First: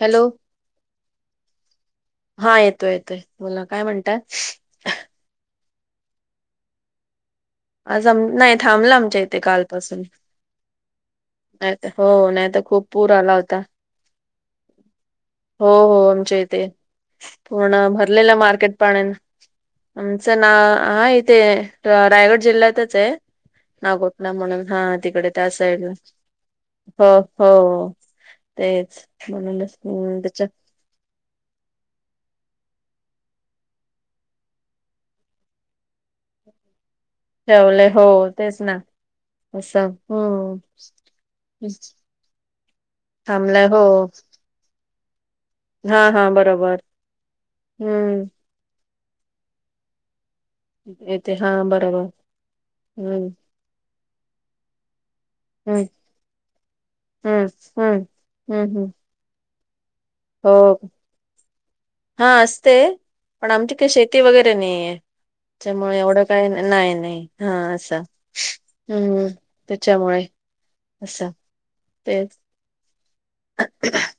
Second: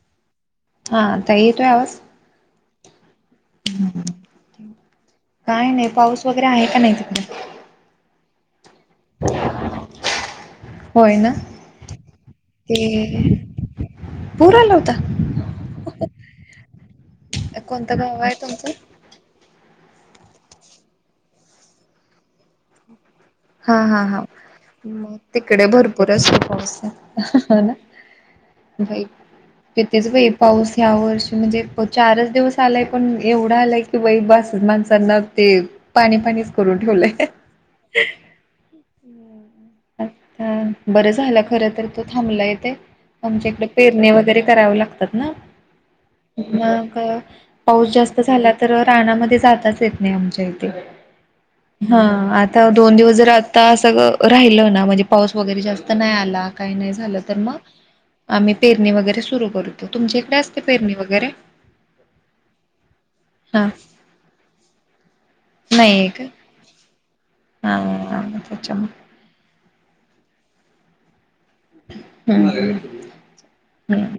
Hello. हा, आता येतोय आवाज? हा, येतोय-येतोय. बोला काय म्हणताय? काय नाही, पाऊस वगैरे आहे का नाही तिकडे? आज आम, नाही थांबला आमच्या इथे कालपासून. होय ना नाही त, हो नाही तर ते खूप पूर आला होता. पूर आला होता? हो, हो आमच्या इथे, पूर्ण कोणतं गाव आहे भरलेलं तुमचं मार्केट पाण्यान आमचं ना हा इथे, रायगड जिल्ह्यातच हाय. हा हा हा नागोटला म्हणून, हा मग तिकडे त्या साईडला भरपूर असतो पाऊस हो, हो. तेच बाई म्हणूनच, कितीच म्हणून बाई त्येच्यात. पाऊस ह्या वर्षी म्हणजे, चारच दिवस आलाय पण एवढा आलाय की बाई बास माणसांना ते पाणी -पाणीच करून ठेवलंय. ठेवलय हो, तेच ना. असं हम्म आता, बरं झालं खर तर तो थांबला येते. आमच्या इकडे थांबलाय हो पेरणे वगैरे करावे लागतात ना. हा हा बरोबर मग, पाऊस जास्त हम्म झाला तर रानामध्ये जाताच येत नाही आमच्या इथ. येते हा, बरोबर आता दोन दिवस जर हम्म आता, सगळं राहिलं ना म्हणजे पाऊस वगैरे हम्म जास्त नाही आला. काही नाही झालं तर हम्म मग, हम्म आम्ही हम्म पेरणी हम्म वगैरे सुरू करू. तुमच्याइकडे हो, हा असते पण हा आमची कशी आहेत ती वगैरे नाहीे. त्यामुळे नाहीये का? एवढं काही नाही, नाही. हा असा, हम्म. त्याच्यामुळे, असा तेच. हम.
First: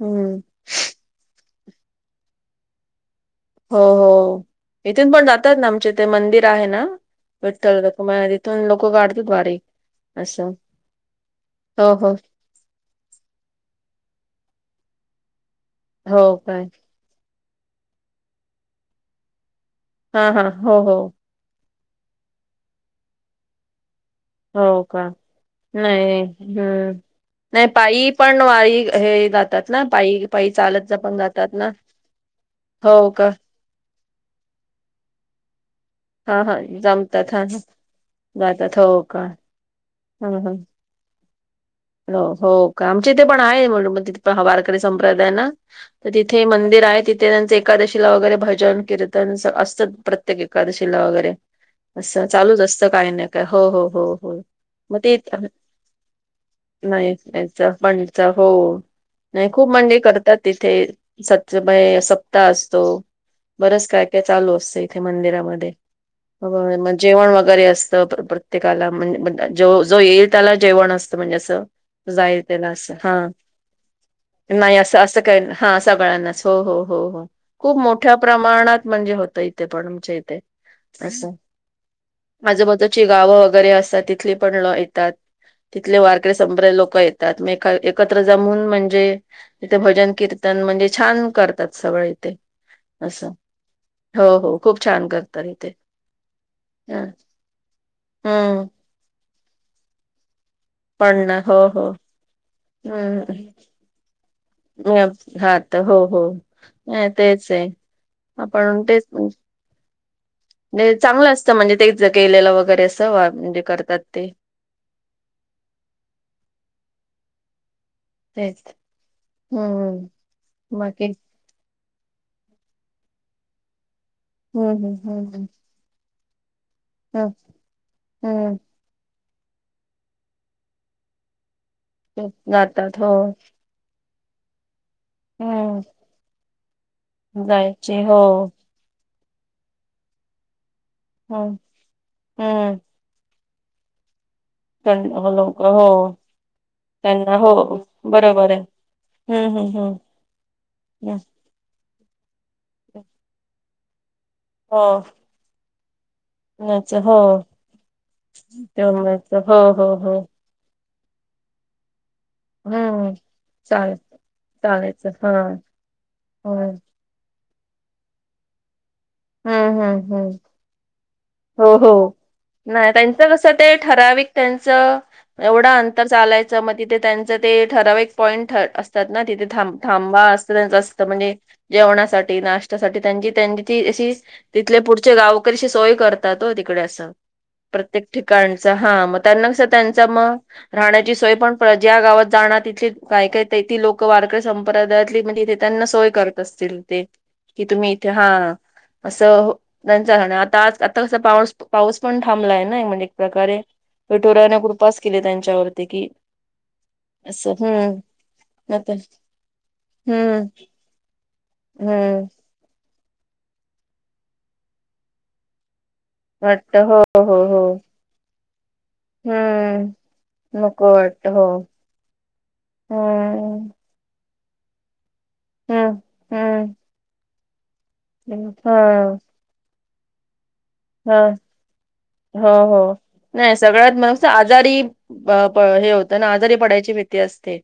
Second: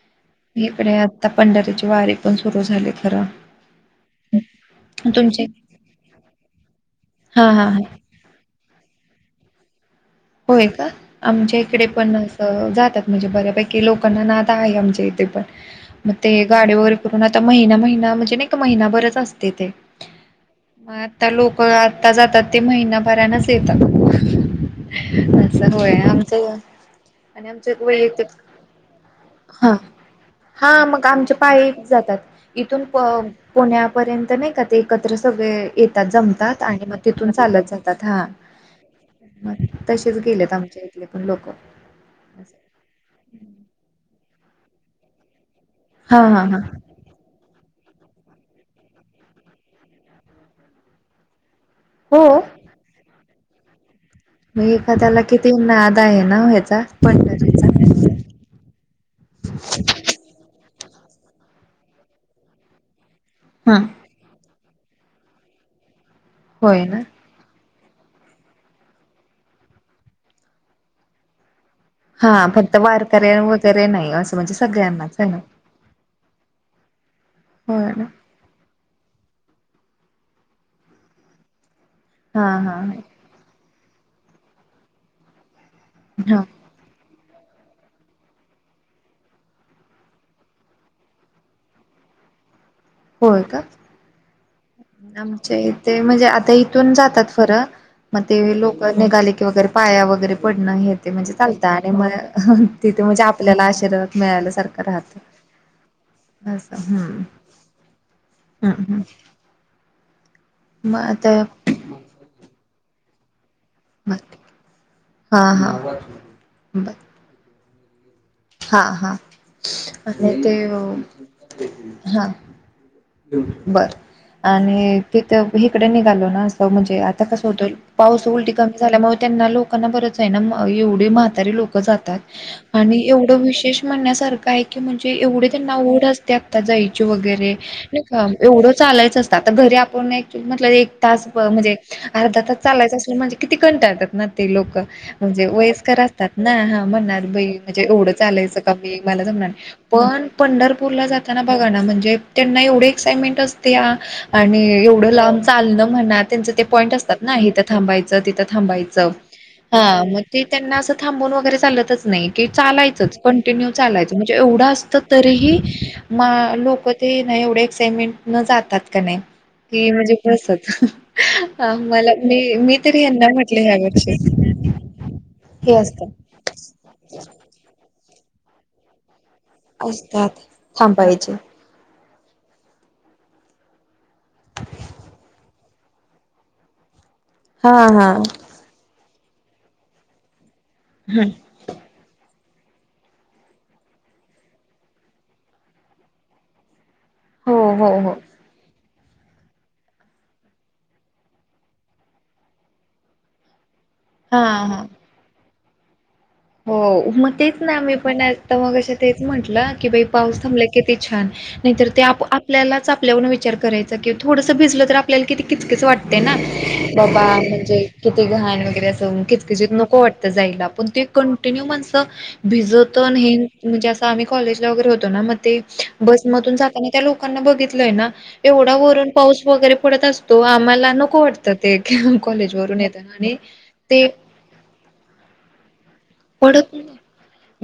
हम्म इकडे आता पंढऱ्याचे वारी पण सुरू झाली खरं. हो, हो इथून पण तुमचे जातात ना आमचे इथे मंदिर आहे ना, हा हा हा विठ्ठल रखुमाई त लोकं काढत्यात वारी. असं होय का? आमच्या इकडे हो हो पण असतं. जातात म्हणजे बऱ्यापैकी लोकांना नाद आहे आमच्या इथे पण, मग हो ते काय गाडीवर करून आता महिना- महिना म्हणजे नई का महिनाभरच असतय ते. हा, हा. हो, हो. तर लोक आता जातात. ते महिनाभरानच येतात हो का अस होय नाही आमच नाही. हम्म आणि नाही आमच पायी वैयक्तिक पण वारी हे जातात हा. ना पायी पायी हा चालत जा- मग पण आमचे जातात ना पाइक जातात. इथून हो प का पुण्यापर्यंत नाही का ते एकत्र सगळे ये त्यात हा हा जमतात आणि मग तिथून जमतात हा हा. चालत जातात हा. जातात हो का मग शीच ह गेलेत ह आमच्या इथले पण लोक. हो हो का आमच्या इथे पण आहे म्ह मग त पण वारकरी संप्रदाय ना? तर हा हा तिथे हा मंदिर आहे तिथे त्यांचं एकादशीला वगैरे भजन कीर्तन अस असतं प्रत्येकी एकादशीला वगैरे असं हो. चालूच असतं काही नाही काय हो हो हो. म मग ते एखाद्याला किती नाद आहे ना ह्याचा? पंढरी चा पणचा हो. नाही खूप म्हंजे करतात तिथे. सत्तबय सप्ताह असतो. हा. बरंच काय काय चालू असतं इथे मंदिरामध्ये. होय मग जेवण वगैरे असतं बर बर. प्रत्येकाला म्ह ज म न जो येईल त्याला जेवण असतं म्हणजे असं. हा जाई त्याला फक्त असं हा. वारकऱ्या वगैरे नाही असं म्हणजे नाही असं सगळ्यांनाच असं आहे ना काही हा सगळ्यांनाच हो हो हो हो. खूप होय ना मोठ्या प्रमाणात म्हणजे होतं इथे पण आमच्या इथे असं. हा आजु हा बाजूची गावं वगैरे असतात तिथली पण ल येतात. तिथले वारकरी हा संप्र लोक येतात मग एक एकत्र जमवून म्हणजे तिथे भजन कीर्तन म्हणजे छान करतात सगळे इथे. असं होय हो हो खूप छान करत चे ते म्हणजे आता इथून जातात फरं मग ते हम्म लोक निघाले की वगैरे पाया वगैरे पडणं हे ते पण म्हणजे ना. हो चालतं हो आणि म तिथे म्हणजे हम्म आपल्याला आशीर्वाद मिळाल्यासारखं राहतं. त हो -हो असं हम्म तेच आहे आपण हून हम्म हम्म तेच म्हणजे ते मग चांगलं आता असतं म्हणजे ते ज गेलेलं वगैरे असं वा म्हणजे करतात बर ते हा हा बर. तेच हा हा हम्म आणि ते बाकी -हा. बर हम्म आणि हम्म तिथ हम्म तिकडे निघालो ना असं म्हणजे आता हम्म कस होत. पाऊस उल हम्म ठिकाणी झाल्यामुळ त्यांना लोकांना बरच आहे ना म एवढी म्हातारी लोक जातात ते जातात आणि हो एवढ विशेष म्हणण्या सारख हाय. की म्हणजे एवढ त्यांना हम्म ओढ असत्या आता जायची वगैरे नाई जायचे हो का? पुढ चालायच असत आता घरी आपण एक्चुली म्हणजे एक तास हम्म म्हणजे अर्धा तास हम्म चालायच असेल म्हंजे किती कंटाळतात ना? ते लोक पण- हो म्हणजे लोक हो वयस्कर असतात ना? हा म्हणणार त्यांना बाई हो म्हणजे एवढं बरोबर चालायचं आहे का? हे मला जमणार हम्म नाही हम्म हम्म पण पंढरपूरला हम्म जाताना बघा ना? म्हणजे त्यांना एवढे एक्साइटमेंट असत्या आणि हो एवढं लांब चालण म्हणा त्यांच ते पॉईंट नाच हो असतात ना? हित थांबायच तिथं थांबायचं. तेव्हाच हो हा हो हो मग ते त्यांना अस थांबून वगैरे चालतच नाही. की हम्म चालायचच कंटिन्यू चालेल चालायचं म्हणजे एवढं असत चालायचं हा तरीही मा हो लोक ते नाही एवढे एक्साइटमेंट न जातात का नाही हम्म कि हम्म म्हणजे हम्म कस च हो हो नाही त्यांच कसं म्हटले ते ह्या वर्षी ठराविक त्यांचं एवढं हे अंतर असतात. चालायचं च म तिथ त्यांच ते ठराविक पॉईंट अस असतात ना तिथे थांब थांबा असतात असतं असतं थांबायचे. म्हणजे जेवणासाठी नाश्त्यासाठी त्यांची -त्यांची ती [unintelligible] तिथले पुढचे गावकरी असे सोय करतात ओ तिकडे असं. हां, प्रत्येक हां. ठिकाण चा. हा मग त्यांना कसं. त्यांचा मग, राहण्याची हं. सोय पण ज्या गावात जाणार तिथे. काय - काय तेती लोक वारकरी संप्रदायातली. म्हणजे, ते त्यांना सोय करत असतील ते. हो, कि, तुम्ही हो, इथे, हो. हा. असं त्यांच्यासाठी. आता आज, आता कसा, पाऊस- पाऊस पण थांबलाय ना. म्हणजे एक प्रकारे हा विटोरायाने हा. कृपास केली त्यांच्यावरती. की हो, मग तेच ना. मी पण आता, मघाशी तेच म्हंटलं. की, बाई हम्म पाऊस थांबलाय कि ती छान. नाही तर ते आप हम्म - आपल्यालाच, आपल्याऊन विचार करायचा कि, थोडसं भिजलं तर आपल्याला किती किचकिच वाटते ना. वाटत हो बाबा हो हो म्हणजे, किती घाण वगैरे अस कीचकीचीत हम्म नको वाटतं, जाईला. पण नको ते वाटत पण हो ते माणसं, भिजतं न हेन. हम्म म्हणजे असं, आम्ही कॉलेजला वगैरे होतो ना. मग ते, हम्म बसमधून हम्म जाताना त्या लोकांना बघितलंय ना. एवढा वरून हा पाऊस वगैरे पडत असतो. आम्हाला नको हा वाटतं ते. [unintelligible] हो कॉलेज हो वरून येताना. आणि ते आजारी प प हे होत पडत नाही.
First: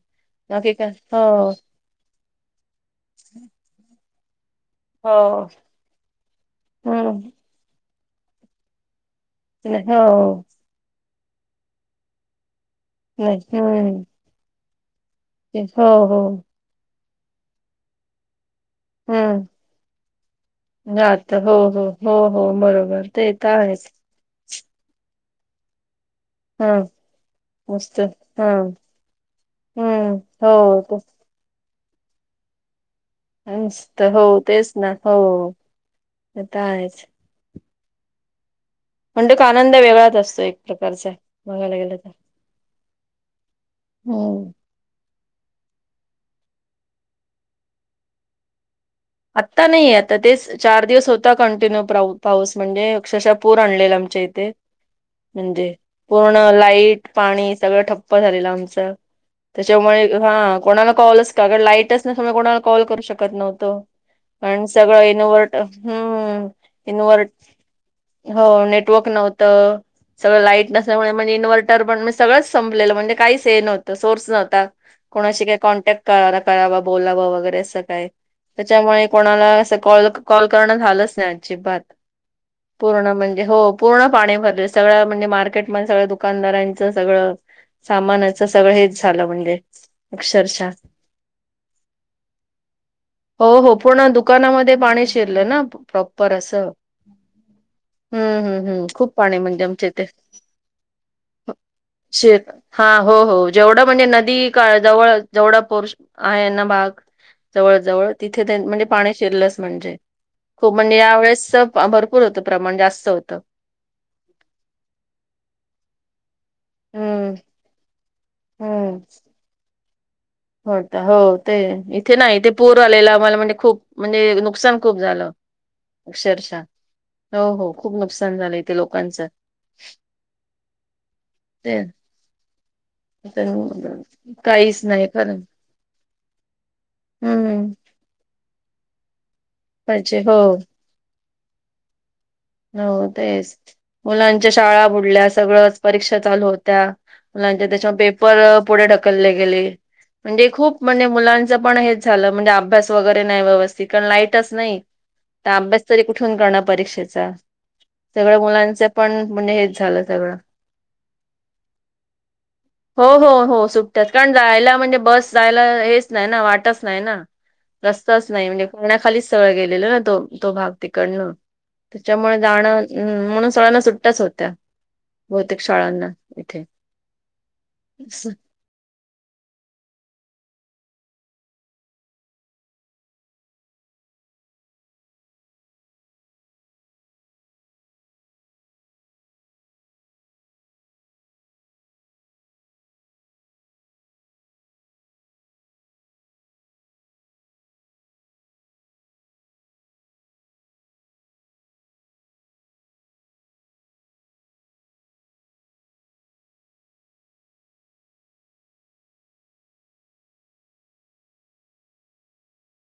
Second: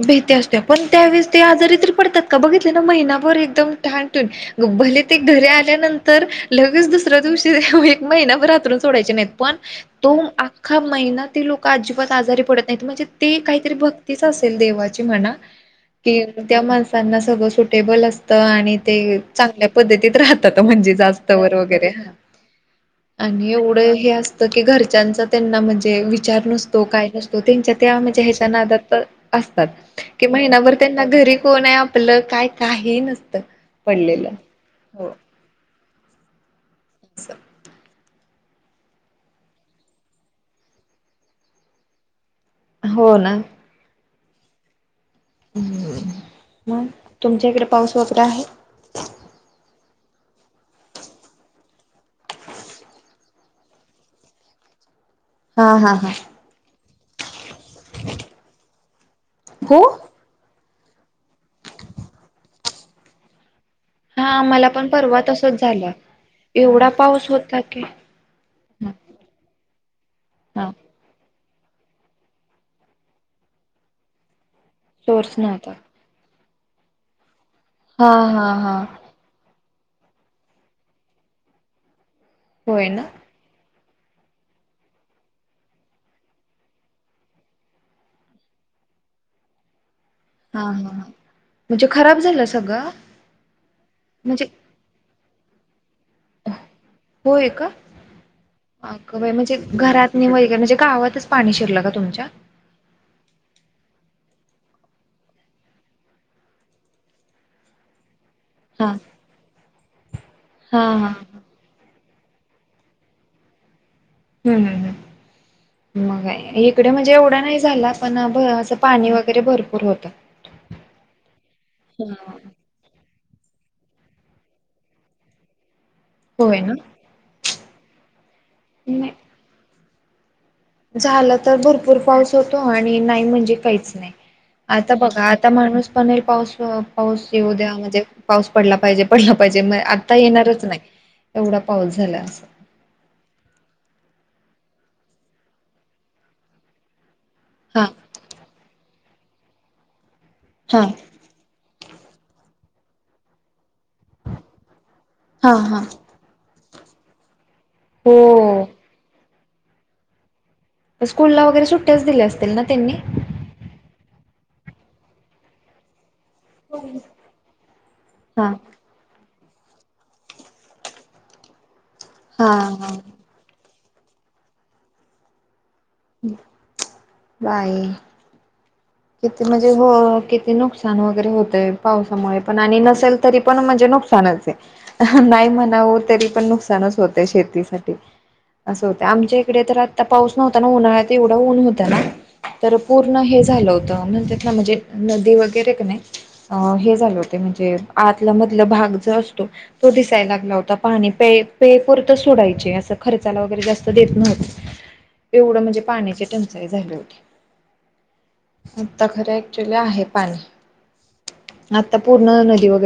भीती असत्या. बाकी पण काय हो त्यावेेळेस ते आजारी तरी पडतात का? बघितलं ना. महिनाभर एकदम ठाण टून. भले ते हो घरी आल्यानंतर. लगेच दुसऱ्या हम्म दिवशी, एक महिनाभर हात्रुन सोडायचे नाहीत. पण नाही, तो हो अख्खा महिना, ते लोक अजिबात आजारी पडत नाहीत. म्हणजे ते नाही काहीतरी हम्म भक्तीच असल देवाची म्हणा. ते- हो हो कि, त्या माणसांना सगळं सुटेबल असतं. आणि ते हम्म चांगल्या पद्धतीत राहतात. म्हणजे आता हो जास्तवर हो वगैरे. हो हो बरोबर हा ते आणि तर आहेच एवढं हे असतं की, घरच्यांचा त्यांना म्हणजे, विचार हा नसतो. काय नसतो. त्यांच्यात ह्या मस्त म्हणजे, ह्याच्या हा नादात असतात. हम्म की, महिनाभर हो ते त्यांन घरी कोणय? आप आपलं. काय, काही नसत. सत. हो. तेच ना. हो. ता आहेच. स. [unintelligible] का आनंद वेगळाच असतो, एक प्रकारचा. बघायला गेलं तर. हो, ना. हो. हम. मग, तुमच्या इकडे पाऊस [unintelligible] आहे. आत्ता नाही. आता तेच चार दिवस होता, कंटिन्यू प्राऊ- पाऊस. म्हणजे अक्षरशः पूर आणलेला, आमच्या इथे. हा म्हणजे. हा हा पूर्ण लाईट, पाणी सगळं ठप्प झालेलं आमचं. हो त्याच्यामुळे हा, कोणाला कॉलच का. अगर लाईटच नसल्या मुळं. कोणाला कॉल करू शकत नव्हतो. हा अन् मला पण सगळं परवा इनव्हर्ट, तसच झालं हम्म. एवढा इनव्हर् पाऊस होता की हो, नेटवर्क नव्हतं. सगळं हा लाईट नस त्यामुळे म्हणजे इनवर्टर पण, सगळच संपलेलं. म्हणजे, काहीच हे नवतं. सोर्स नव्हता. सोर्स कोणाशी काही नव्हता कॉन्टॅक्ट करा- करावा, बोलावं वगैरे असं. हा, हा, हा. ते कोणाला असं कॉल - कॉल करणं झालंच नाही, अजिबात. होय ना पूर्ण म्हणजे हो. पूर्ण पाणी भरले. सगळ्या म्हणजे मार्केटमध्ये. सगळ्या दुकानदारांच, सगळं सामानाचं सगळं हेच झालं, म्हणजे. हा, अक्षरशः हा. म्हणजे खराब झालं सगळं. हो, हो. पूर्ण म्हणजे दुकानामध्ये पाणी शिरलं ना. प्रॉपर असं. होय का? हम्म हम्म हम्म अ, खूप गं बाई पाणी म्हणजे आमच्या इथे घरात नाही व्हय म्हणजे गावातच पाणी शिरलं का तुमच्या? शे हा, हो, हो जेवढं म्हणजे नदी काळ जवळ जेवढा पोर्स आहे ना भाग. जवळ, जवळ तिथे म्हणजे हा पाणी शिरलंच म्हणजे, खूप हा म्हणजे हा यावेळेस भरपूर होतं प्रमाण जास्त होतं. हम्, हम, हम मग इकडे म्हणजे हम्म एवढा नाही झाला पण प्रवाहचं पाणी वगैरे भरपूर होतं. होता हो ते इथे नाही हा. इथे पूर आलेला आम्हाला म्हणजे खूप म्हणजे नुकसान खूप झालं [inaudible] अक्षरशः ना हो हो खूप नुकसान झालं इथे नाही लोकांचं झालं तर ते भरपूर पाऊस होतो आणि नाही म्हणजे काहीच तर नाही काहीच आता नाही बघ घा खरं आता माणूस म्हणेल पाऊस पाऊस येऊ हम्म द्या म्हणजे पाऊस पडला पाहिजे पडला पाहिजे मग आता पाहिजे हो येणारच नाही एवढा पाऊस झाला अस. हो तेच मुलांच्या शाळा बुडल्या सगळच परीक्षा चालू होत्या मु हा त्याच्या पेपर पुढे ढकलले गेले म्हणजे हा खूप म्हणजे मुलां ते पण हेच झालं म्हणजे अभ्यास वगैरे नाही व्यवस्थित कारण लाईटच नाही त हा हा अभ्यास तरी कु ठून करणार परीक्षेचा सगळं हो. मुलांच पण म्हणजे हेच झालं सगळं स्कूलला वगैरे सुट्ट्याच दिल्या असतील ना त्यांनी हो हो सुट्ट्याचं कारण जायला म्हणजे बस जायला हेच नाही ना वाटच नाही ना रस्ताच नाही हा. म्हणजे पाण्याखालीच सगळं गेलेलं ना तो तो भाग तिकडनं त्याच्यामुळे हा जाणं हा. म्हणून सगळ्यांना सुट्टाच होत्या बहुतेक शाळांना इथे. बाई किती म्हणजे हो किती नुकसान वगैरे होतय पावसामुळे पण आणि नसेल तरी पण म्हणजे नुक सानच आहे नाही म्हणावं तरी पण नुकसानच होतय शेतीसाठी असं होतय आमच्या इकडे तर आता पाऊस नव्हता ना उन्हाळ्यात एवढं ऊन होतं ना तर पूर्ण हे झालं होतं म्हणत्यातना म्हणजे नदी वगैरे का नाही अ हे झाल होते म्हणजे आतला मधला भाग जो असतो तो दिसायला लागला होता पाणी प्याय पेय पुरतं सोडायचे असं खर्चाला वगैरे जास्त देत नव्हत एवढं म्हणजे पाण्याची टंचाई झाली होती आता खरं ऍक्च्युली आहे पाणी आता पूर्ण नदी वगैरे